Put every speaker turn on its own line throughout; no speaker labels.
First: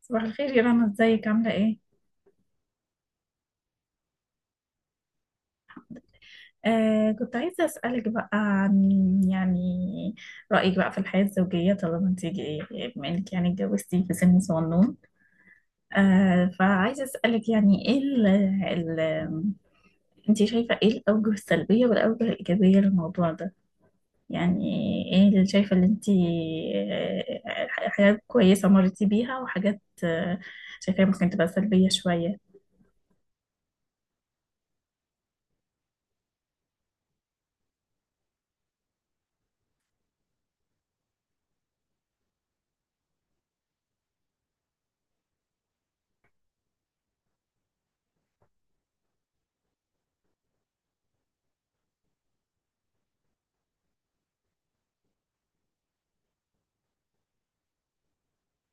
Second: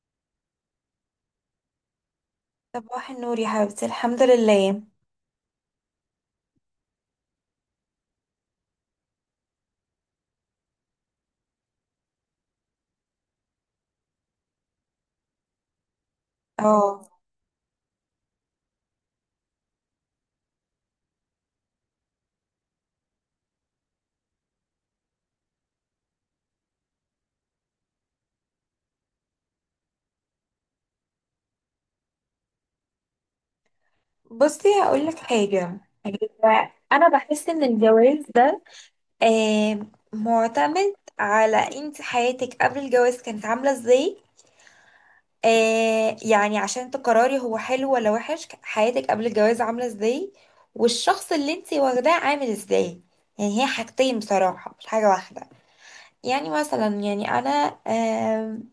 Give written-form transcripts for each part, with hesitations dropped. صباح الخير يا رنا، ازيك عاملة ايه؟
صباح النور يا حبيبتي، الحمد لله.
كنت عايزة اسألك بقى عن يعني رأيك بقى في الحياة الزوجية، طالما انت بما انك يعني اتجوزتي في سن صغنون. فعايزة
اه،
اسألك يعني ايه ال ال انت شايفة ايه الأوجه السلبية والأوجه الإيجابية للموضوع ده؟ يعني ايه اللي شايفة اللي انت، حاجات كويسة مرتي بيها، وحاجات شايفاها ممكن تبقى سلبية شوية.
بصي هقول لك حاجه. انا بحس ان الجواز ده آه معتمد على انت حياتك قبل الجواز كانت عامله ازاي. آه يعني عشان تقرري هو حلو ولا وحش، حياتك قبل الجواز عامله ازاي، والشخص اللي انت واخداه عامل ازاي. يعني هي حاجتين بصراحه مش حاجه واحده. يعني مثلا يعني انا، آم،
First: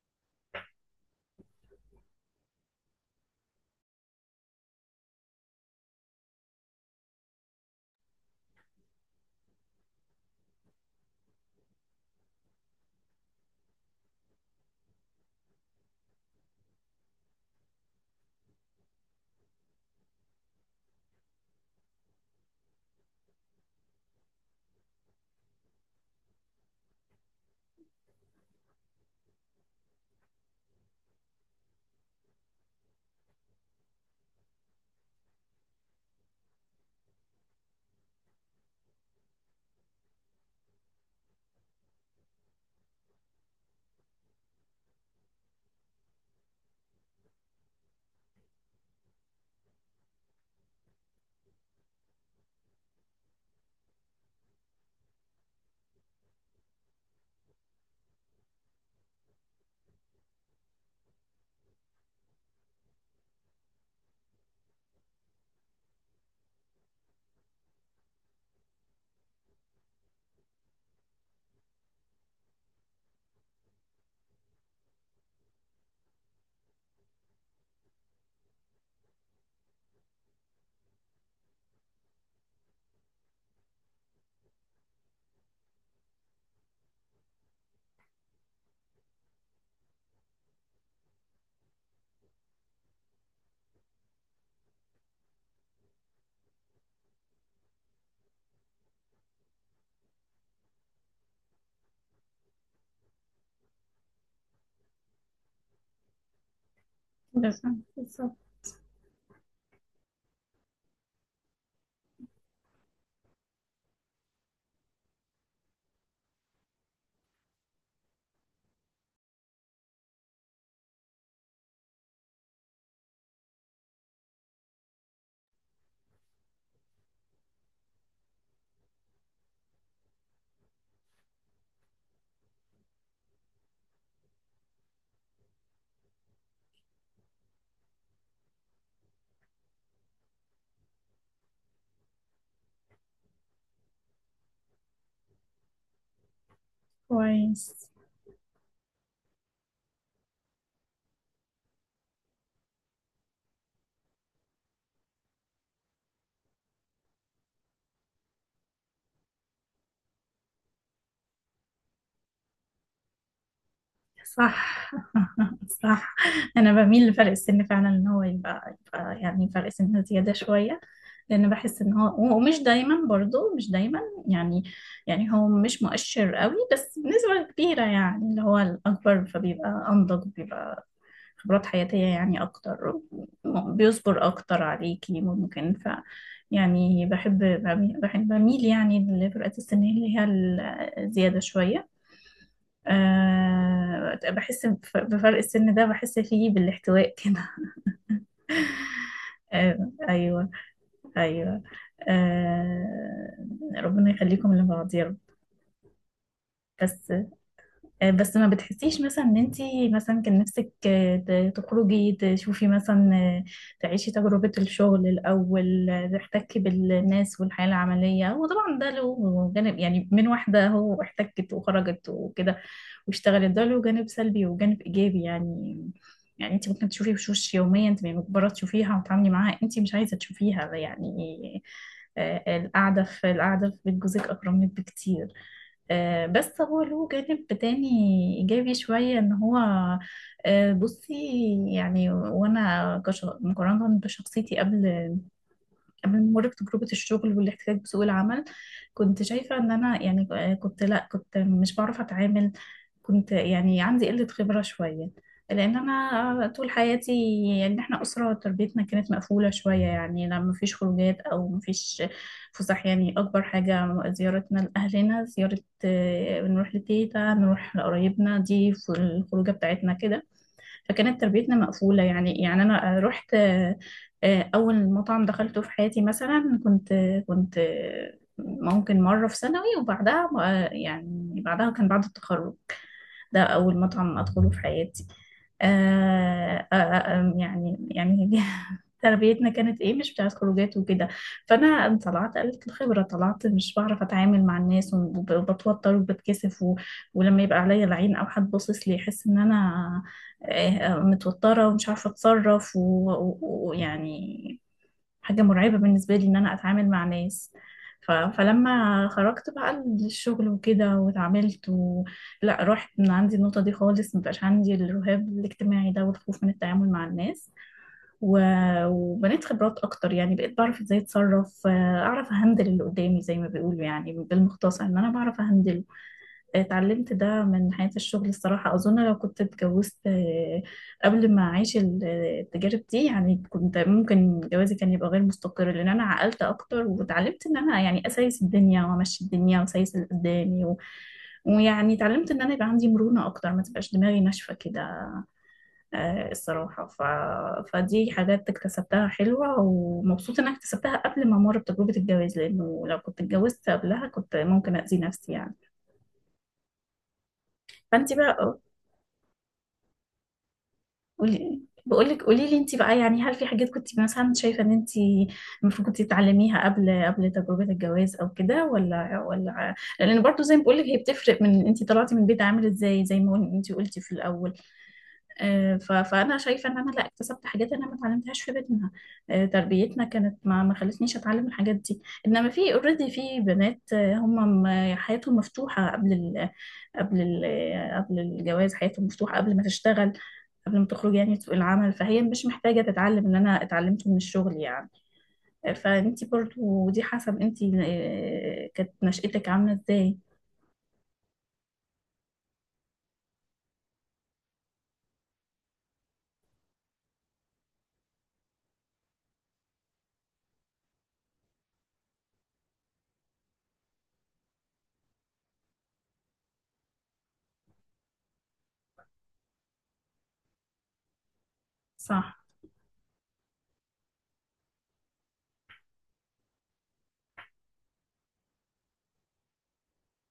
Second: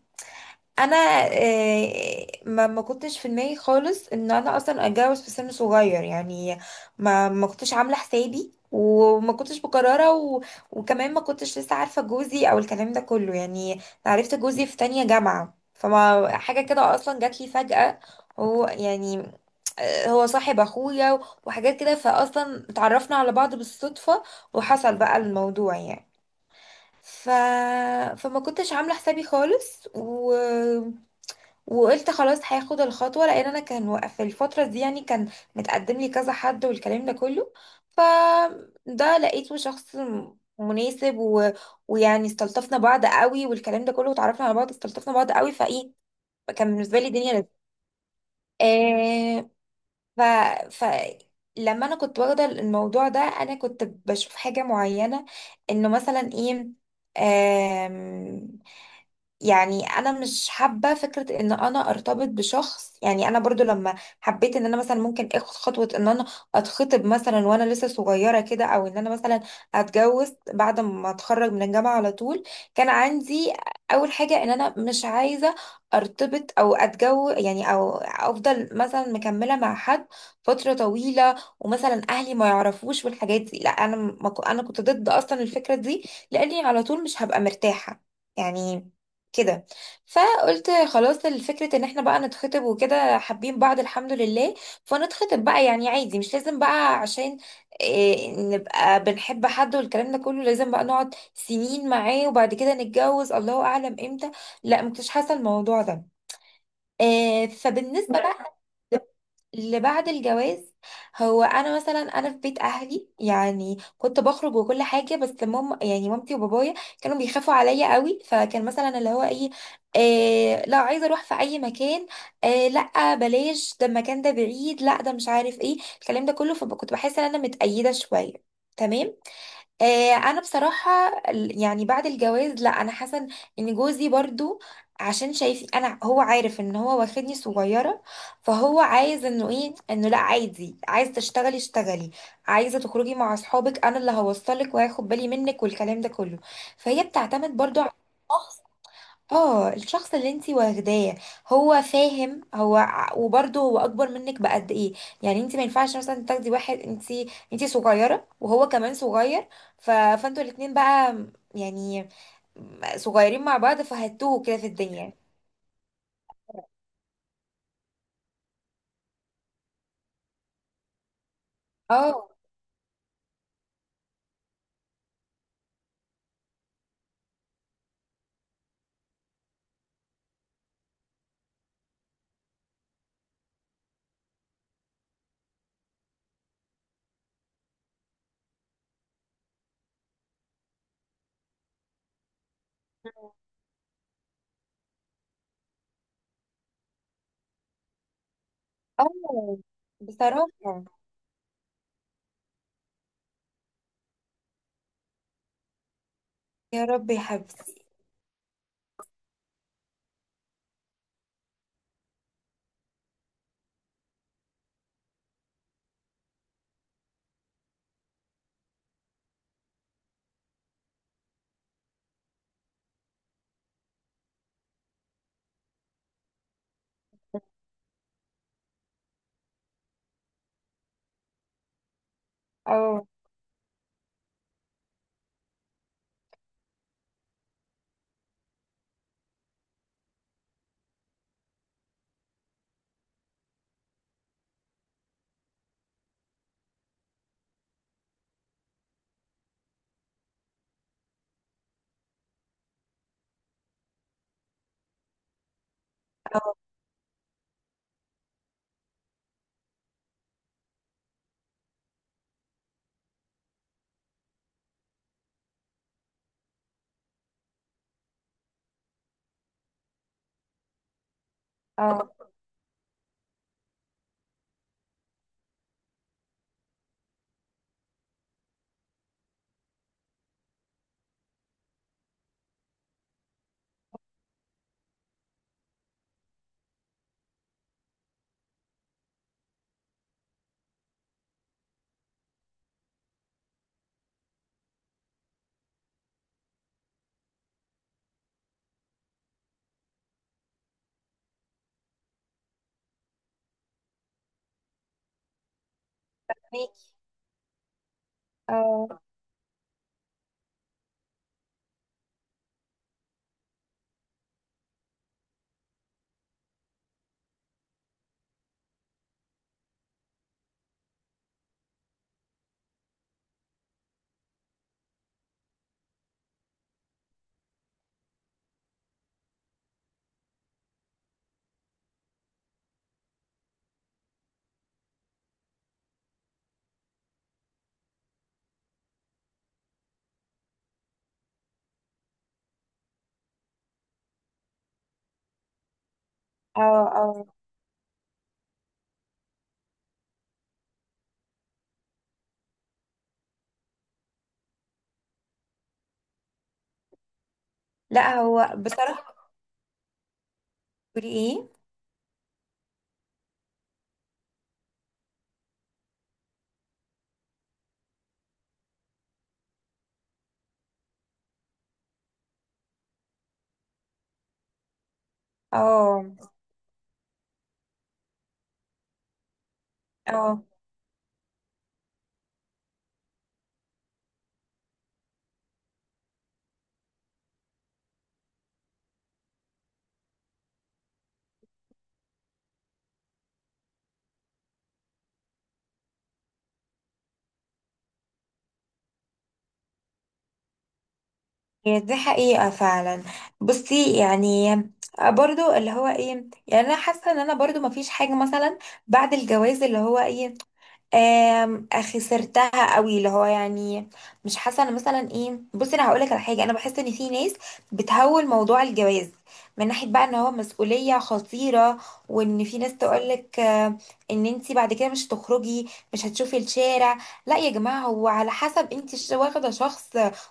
انا ما كنتش في دماغي خالص ان انا اصلا اتجوز في سن صغير يعني. ما كنتش عامله حسابي وما كنتش مقرره وكمان ما كنتش لسه عارفه جوزي او الكلام ده كله يعني. عرفت جوزي في تانية جامعه فما حاجه كده اصلا جات لي فجأة. هو يعني هو صاحب اخويا وحاجات كده فاصلا اتعرفنا على بعض بالصدفه، وحصل بقى الموضوع يعني. ف... فما كنتش عامله حسابي خالص وقلت خلاص هاخد الخطوه، لان انا كان في الفتره دي يعني كان متقدم لي كذا حد والكلام ده كله. فده لقيته شخص مناسب ويعني استلطفنا بعض قوي والكلام ده كله، وتعرفنا على بعض استلطفنا بعض قوي فايه كان بالنسبه لي دنيا لذيذه. آه... ف... ف... لما انا كنت واخده الموضوع ده انا كنت بشوف حاجه معينه، انه مثلا ايه. يعني انا مش حابه فكره ان انا ارتبط بشخص، يعني انا برضو لما حبيت ان انا مثلا ممكن اخد خطوه ان انا اتخطب مثلا وانا لسه صغيره كده، او ان انا مثلا اتجوز بعد ما اتخرج من الجامعه على طول. كان عندي اول حاجه ان انا مش عايزه ارتبط او اتجوز يعني، او افضل مثلا مكمله مع حد فتره طويله ومثلا اهلي ما يعرفوش والحاجات دي. لا انا ما كو- انا كنت ضد اصلا الفكره دي لاني على طول مش هبقى مرتاحه يعني كده. فقلت خلاص الفكرة ان احنا بقى نتخطب وكده حابين بعض الحمد لله. فنتخطب بقى يعني عادي، مش لازم بقى عشان إيه نبقى بنحب حد والكلام ده كله لازم بقى نقعد سنين معاه وبعد كده نتجوز الله اعلم امتى. لا مكنتش حاسة الموضوع ده. إيه،
بس.
فبالنسبة
بالظبط.
بقى اللي بعد الجواز، هو انا مثلا انا في بيت اهلي يعني كنت بخرج وكل حاجه، بس ماما يعني مامتي وبابايا كانوا بيخافوا عليا قوي، فكان مثلا اللي هو ايه، آه لا عايزه اروح في اي مكان، آه لا بلاش ده المكان ده بعيد، لا ده مش عارف ايه الكلام ده كله. فكنت بحس ان انا متقيده شويه. تمام. آه، انا بصراحه يعني بعد الجواز لا انا حاسه ان جوزي برضو عشان شايف انا، هو عارف ان هو واخدني صغيره، فهو عايز انه ايه انه لا عادي، عايز تشتغلي اشتغلي، عايزه تخرجي مع اصحابك انا اللي هوصلك وهاخد بالي منك والكلام ده كله. فهي بتعتمد برضو
كويس.
على اه الشخص اللي انتي واخداه. هو فاهم هو وبرضه هو اكبر منك بقد ايه. يعني انتي ما ينفعش مثلا تاخدي واحد، انتي صغيره وهو كمان صغير. فانتوا الاتنين بقى يعني صغيرين مع بعض فهتوه كده في
صح.
الدنيا.
صح. انا بميل لفرق السن فعلا، ان هو يبقى يعني فرق سن زياده شويه، لان بحس ان
اه.
هو، ومش دايما برضو، مش دايما يعني يعني هو مش مؤشر قوي، بس بنسبه كبيره يعني اللي هو الاكبر فبيبقى انضج، بيبقى خبرات حياتيه يعني اكتر، بيصبر اكتر عليكي ممكن. ف يعني بحب بميل يعني، لفئة السن اللي هي الزياده شويه. بحس بفرق السن ده، بحس فيه بالاحتواء كده.
اه
آه
بصراحه.
أيوه. أيوه. ربنا يخليكم لبعض يا رب.
يا رب
بس
يا حبيبتي.
بس ما بتحسيش مثلا ان انتي مثلا كان نفسك تخرجي، تشوفي مثلا، تعيشي تجربة الشغل الأول، تحتكي بالناس والحياة العملية؟ وطبعا ده له جانب، يعني من واحدة هو احتكت وخرجت وكده واشتغلت، ده له جانب سلبي وجانب إيجابي يعني. يعني انتي ممكن تشوفي وشوش يومية انت مجبرة تشوفيها وتتعاملي معاها انتي مش عايزة تشوفيها يعني. القعدة
اه
في بيت جوزك أكرم لك بكتير. بس هو له جانب تاني إيجابي شوية، إن هو بصي يعني. وأنا مقارنة بشخصيتي قبل، من مرور تجربة الشغل والاحتكاك بسوق العمل، كنت شايفة ان انا يعني كنت، لا كنت مش بعرف اتعامل، كنت يعني عندي قلة خبرة شوية، لان انا طول حياتي، يعني احنا اسرة تربيتنا كانت مقفولة شوية، يعني لا مفيش خروجات او مفيش فسح، يعني اكبر حاجة زيارتنا لاهلنا زيارة، بنروح لتيتا، نروح لقرايبنا، دي الخروجة بتاعتنا كده. فكانت تربيتنا مقفولة
اه
يعني. يعني أنا رحت، أول مطعم دخلته في حياتي مثلا، كنت ممكن مرة في ثانوي، وبعدها يعني بعدها كان بعد التخرج، ده أول مطعم أدخله في حياتي. آه آه آه يعني يعني تربيتنا كانت إيه، مش بتاعت خروجات وكده. فأنا طلعت قلة الخبرة، طلعت مش بعرف أتعامل مع الناس، وبتوتر وبتكسف، ولما يبقى عليا العين أو حد باصص لي يحس إن أنا متوترة ومش عارفة أتصرف، ويعني حاجة مرعبة بالنسبة لي إن أنا أتعامل
ميكي.
مع ناس.
اه.
فلما خرجت بقى للشغل وكده واتعاملت، لا رحت من عندي النقطة دي خالص، مبقاش عندي الرهاب الاجتماعي ده والخوف من التعامل مع الناس، و... وبنيت خبرات أكتر، يعني بقيت بعرف إزاي أتصرف، أعرف أهندل اللي قدامي زي ما بيقولوا، يعني بالمختصر إن أنا بعرف أهندله. اتعلمت ده من حياة الشغل الصراحة. أظن لو كنت اتجوزت قبل ما أعيش التجارب دي يعني، كنت ممكن جوازي كان يبقى غير مستقر، لأن أنا عقلت أكتر واتعلمت إن أنا يعني أسايس الدنيا وأمشي الدنيا وأسايس اللي قدامي، ويعني اتعلمت إن أنا يبقى عندي مرونة أكتر، ما تبقاش دماغي ناشفة كده.
اه
الصراحة.
اه
فدي حاجات اكتسبتها حلوة، ومبسوطة إن أنا اكتسبتها قبل ما أمر بتجربة الجواز، لأنه لو كنت اتجوزت قبلها كنت ممكن أذي نفسي يعني. فأنت
لا هو
بقى،
بصراحه بتقولي ايه.
قولي لي انت بقى يعني، هل في حاجات كنت مثلا شايفه ان انت المفروض كنت تتعلميها قبل تجربه الجواز او كده، ولا؟ لان برضو زي ما بقولك، هي بتفرق من انت طلعتي من البيت عامل ازاي، زي ما انت قلتي في الاول.
اه
فانا شايفه ان انا لا اكتسبت حاجات انا ما اتعلمتهاش في بيتنا، تربيتنا كانت
اه
ما خلتنيش اتعلم الحاجات دي. انما في اوريدي في بنات، هم حياتهم مفتوحه قبل ال قبل ال قبل الجواز، حياتهم مفتوحه قبل ما تشتغل، قبل ما تخرج يعني سوق العمل، فهي مش محتاجه تتعلم اللي انا اتعلمته من الشغل يعني. فانتي برضو دي حسب انتي كانت نشأتك عامله ازاي.
هي دي حقيقة فعلا. بصي يعني، آه، برضو اللي هو ايه، يعني انا حاسة ان انا برضو مفيش حاجة مثلا بعد الجواز اللي هو ايه، خسرتها قوي اللي هو يعني، مش حاسه انا مثلا ايه. بصي انا هقول لك على حاجه. انا بحس ان في ناس بتهول موضوع الجواز من ناحيه بقى ان هو مسؤوليه خطيره،
صح.
وان في ناس تقول لك ان انت بعد كده مش هتخرجي مش هتشوفي الشارع. لا يا جماعه، هو على حسب انت واخده شخص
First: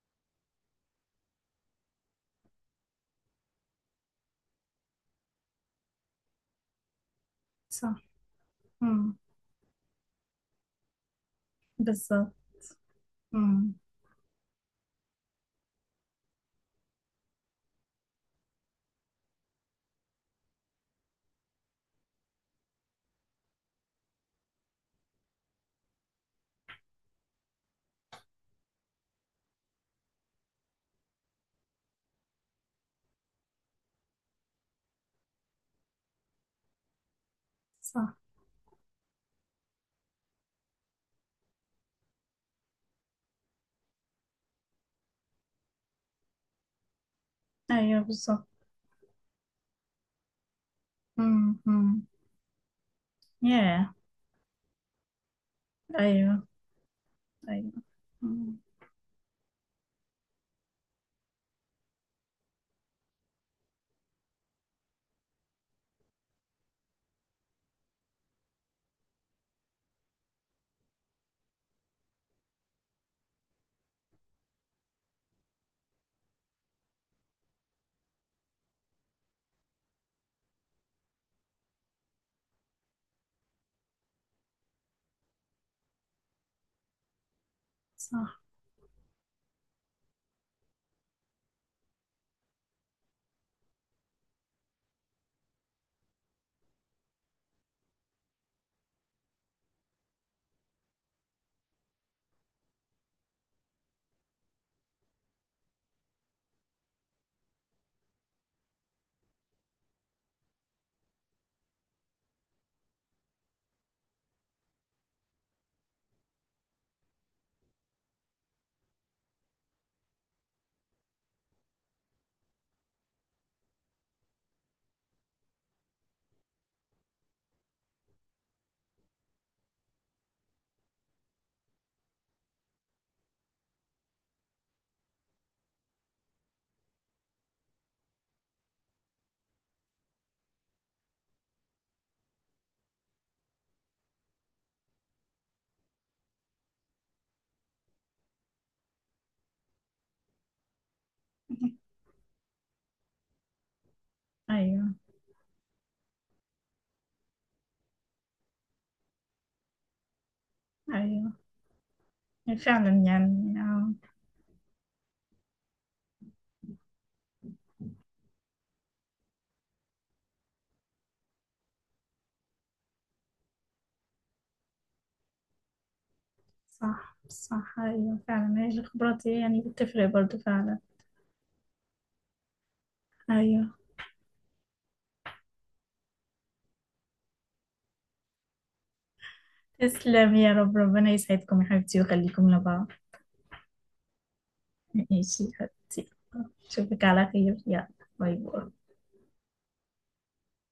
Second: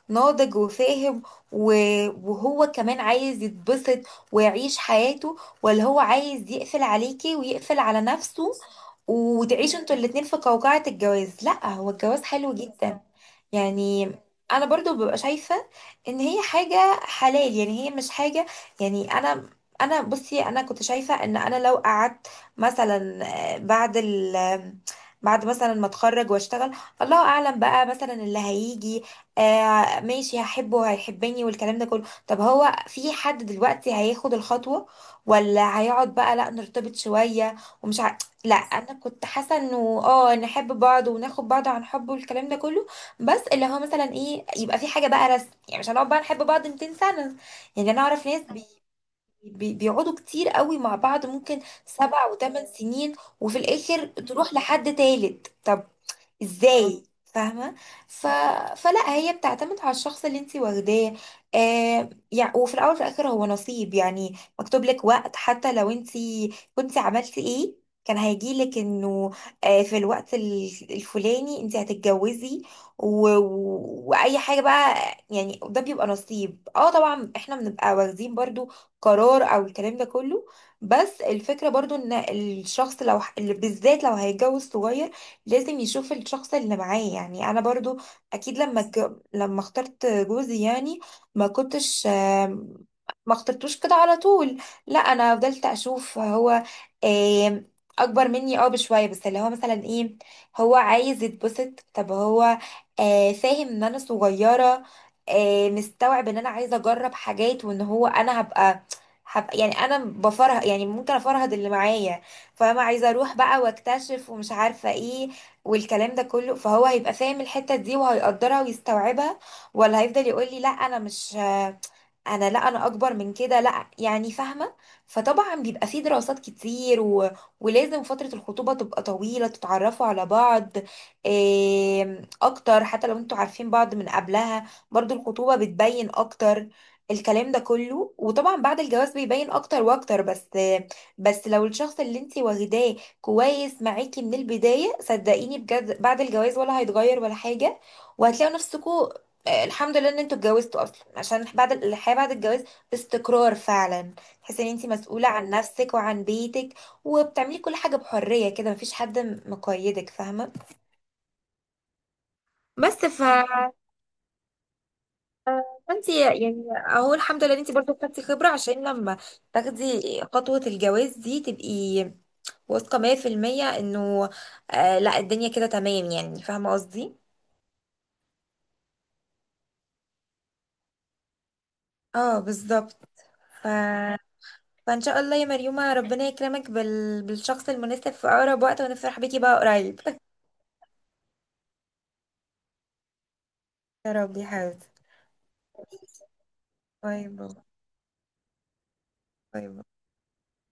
ناضج وفاهم، وهو كمان عايز يتبسط ويعيش حياته، ولا هو عايز يقفل عليكي ويقفل
صح.
على نفسه
مم.
وتعيشوا انتوا الاتنين في قوقعة الجواز. لا، هو الجواز
بالظبط.
حلو جدا
مم.
يعني. انا برضو ببقى شايفة ان هي حاجة حلال، يعني هي مش حاجة يعني. انا بصي انا كنت شايفة ان انا لو قعدت مثلا بعد بعد مثلا ما اتخرج واشتغل الله اعلم بقى مثلا اللي هيجي، آه ماشي هحبه وهيحبني والكلام ده كله. طب هو في حد دلوقتي هياخد الخطوة، ولا هيقعد بقى لا نرتبط شوية ومش
صح.
ع... لا انا كنت حاسة انه اه نحب بعض وناخد بعض عن حب والكلام ده كله. بس اللي هو مثلا ايه يبقى في حاجه بقى رسم، يعني مش هنقعد بقى نحب بعض 200 سنه. يعني
ايوه
انا اعرف ناس
بالظبط.
بي بي بيقعدوا كتير قوي مع بعض،
امم
ممكن
امم
سبع وثمان سنين، وفي
ياه.
الاخر تروح لحد تالت. طب
ايوه.
ازاي فاهمه.
ايوه.
ف...
مم.
فلا هي بتعتمد على الشخص اللي انت واخداه. آه يعني وفي الاول وفي الاخر هو نصيب، يعني مكتوب لك وقت، حتى لو انت كنت عملتي ايه كان هيجي لك انه آه في الوقت الفلاني انت هتتجوزي، واي حاجه بقى يعني. ده بيبقى نصيب. اه طبعا احنا بنبقى واخدين برضو قرار او الكلام ده كله، بس الفكره برضو ان الشخص لو اللي بالذات لو هيتجوز صغير لازم يشوف الشخص اللي معاه. يعني انا برضو
صح.
اكيد لما لما اخترت جوزي يعني ما كنتش ما اخترتوش كده على طول. لا انا فضلت اشوف هو آم، اكبر مني اه بشويه. بس اللي هو مثلا ايه، هو عايز يتبسط. طب هو آه، فاهم ان انا صغيره، آه، مستوعب ان انا عايزه اجرب حاجات، وان هو انا هبقى يعني انا بفرهد، يعني ممكن افرهد اللي معايا فاهمة، عايزة اروح بقى واكتشف ومش عارفة ايه والكلام ده كله. فهو هيبقى فاهم الحتة دي وهيقدرها ويستوعبها، ولا هيفضل يقول لي لا انا مش انا لا انا اكبر من كده لا يعني فاهمة. فطبعا بيبقى فيه دراسات كتير ولازم فترة الخطوبة تبقى طويلة تتعرفوا على بعض إيه اكتر، حتى لو انتوا عارفين بعض من قبلها برضو الخطوبة بتبين اكتر الكلام ده كله. وطبعا بعد الجواز بيبين اكتر واكتر. بس لو الشخص اللي انتي واخداه كويس معاكي من البداية صدقيني بجد بعد الجواز ولا هيتغير ولا حاجة، وهتلاقوا نفسكوا آه، الحمد لله ان انتوا اتجوزتوا اصلا، عشان بعد الحياة بعد الجواز استقرار فعلا، تحسي ان انت
ايوه.
مسؤولة عن نفسك وعن بيتك وبتعملي كل حاجة بحرية كده مفيش حد مقيدك فاهمة.
ايوه يعني فعلا
بس،
يعني،
فانت يعني اهو الحمد لله ان انت برضه خدتي خبرة عشان لما تاخدي خطوة الجواز دي تبقي واثقة 100% انه آه لا الدنيا كده تمام يعني فاهمة قصدي.
صح. صح. ايوه فعلا. هي الخبرات هي يعني بتفرق برضو فعلا.
اه بالظبط.
ايوه.
ف... فان شاء الله يا مريومة ربنا يكرمك بالشخص المناسب في اقرب وقت ونفرح بيكي بقى قريب.
تسلم يا رب، ربنا يسعدكم يا حبيبتي ويخليكم لبعض.
يا رب يا حبيبتي.
ماشي يا حبيبتي، اشوفك على
باي باي.
خير يلا. باي باي.
باي باي.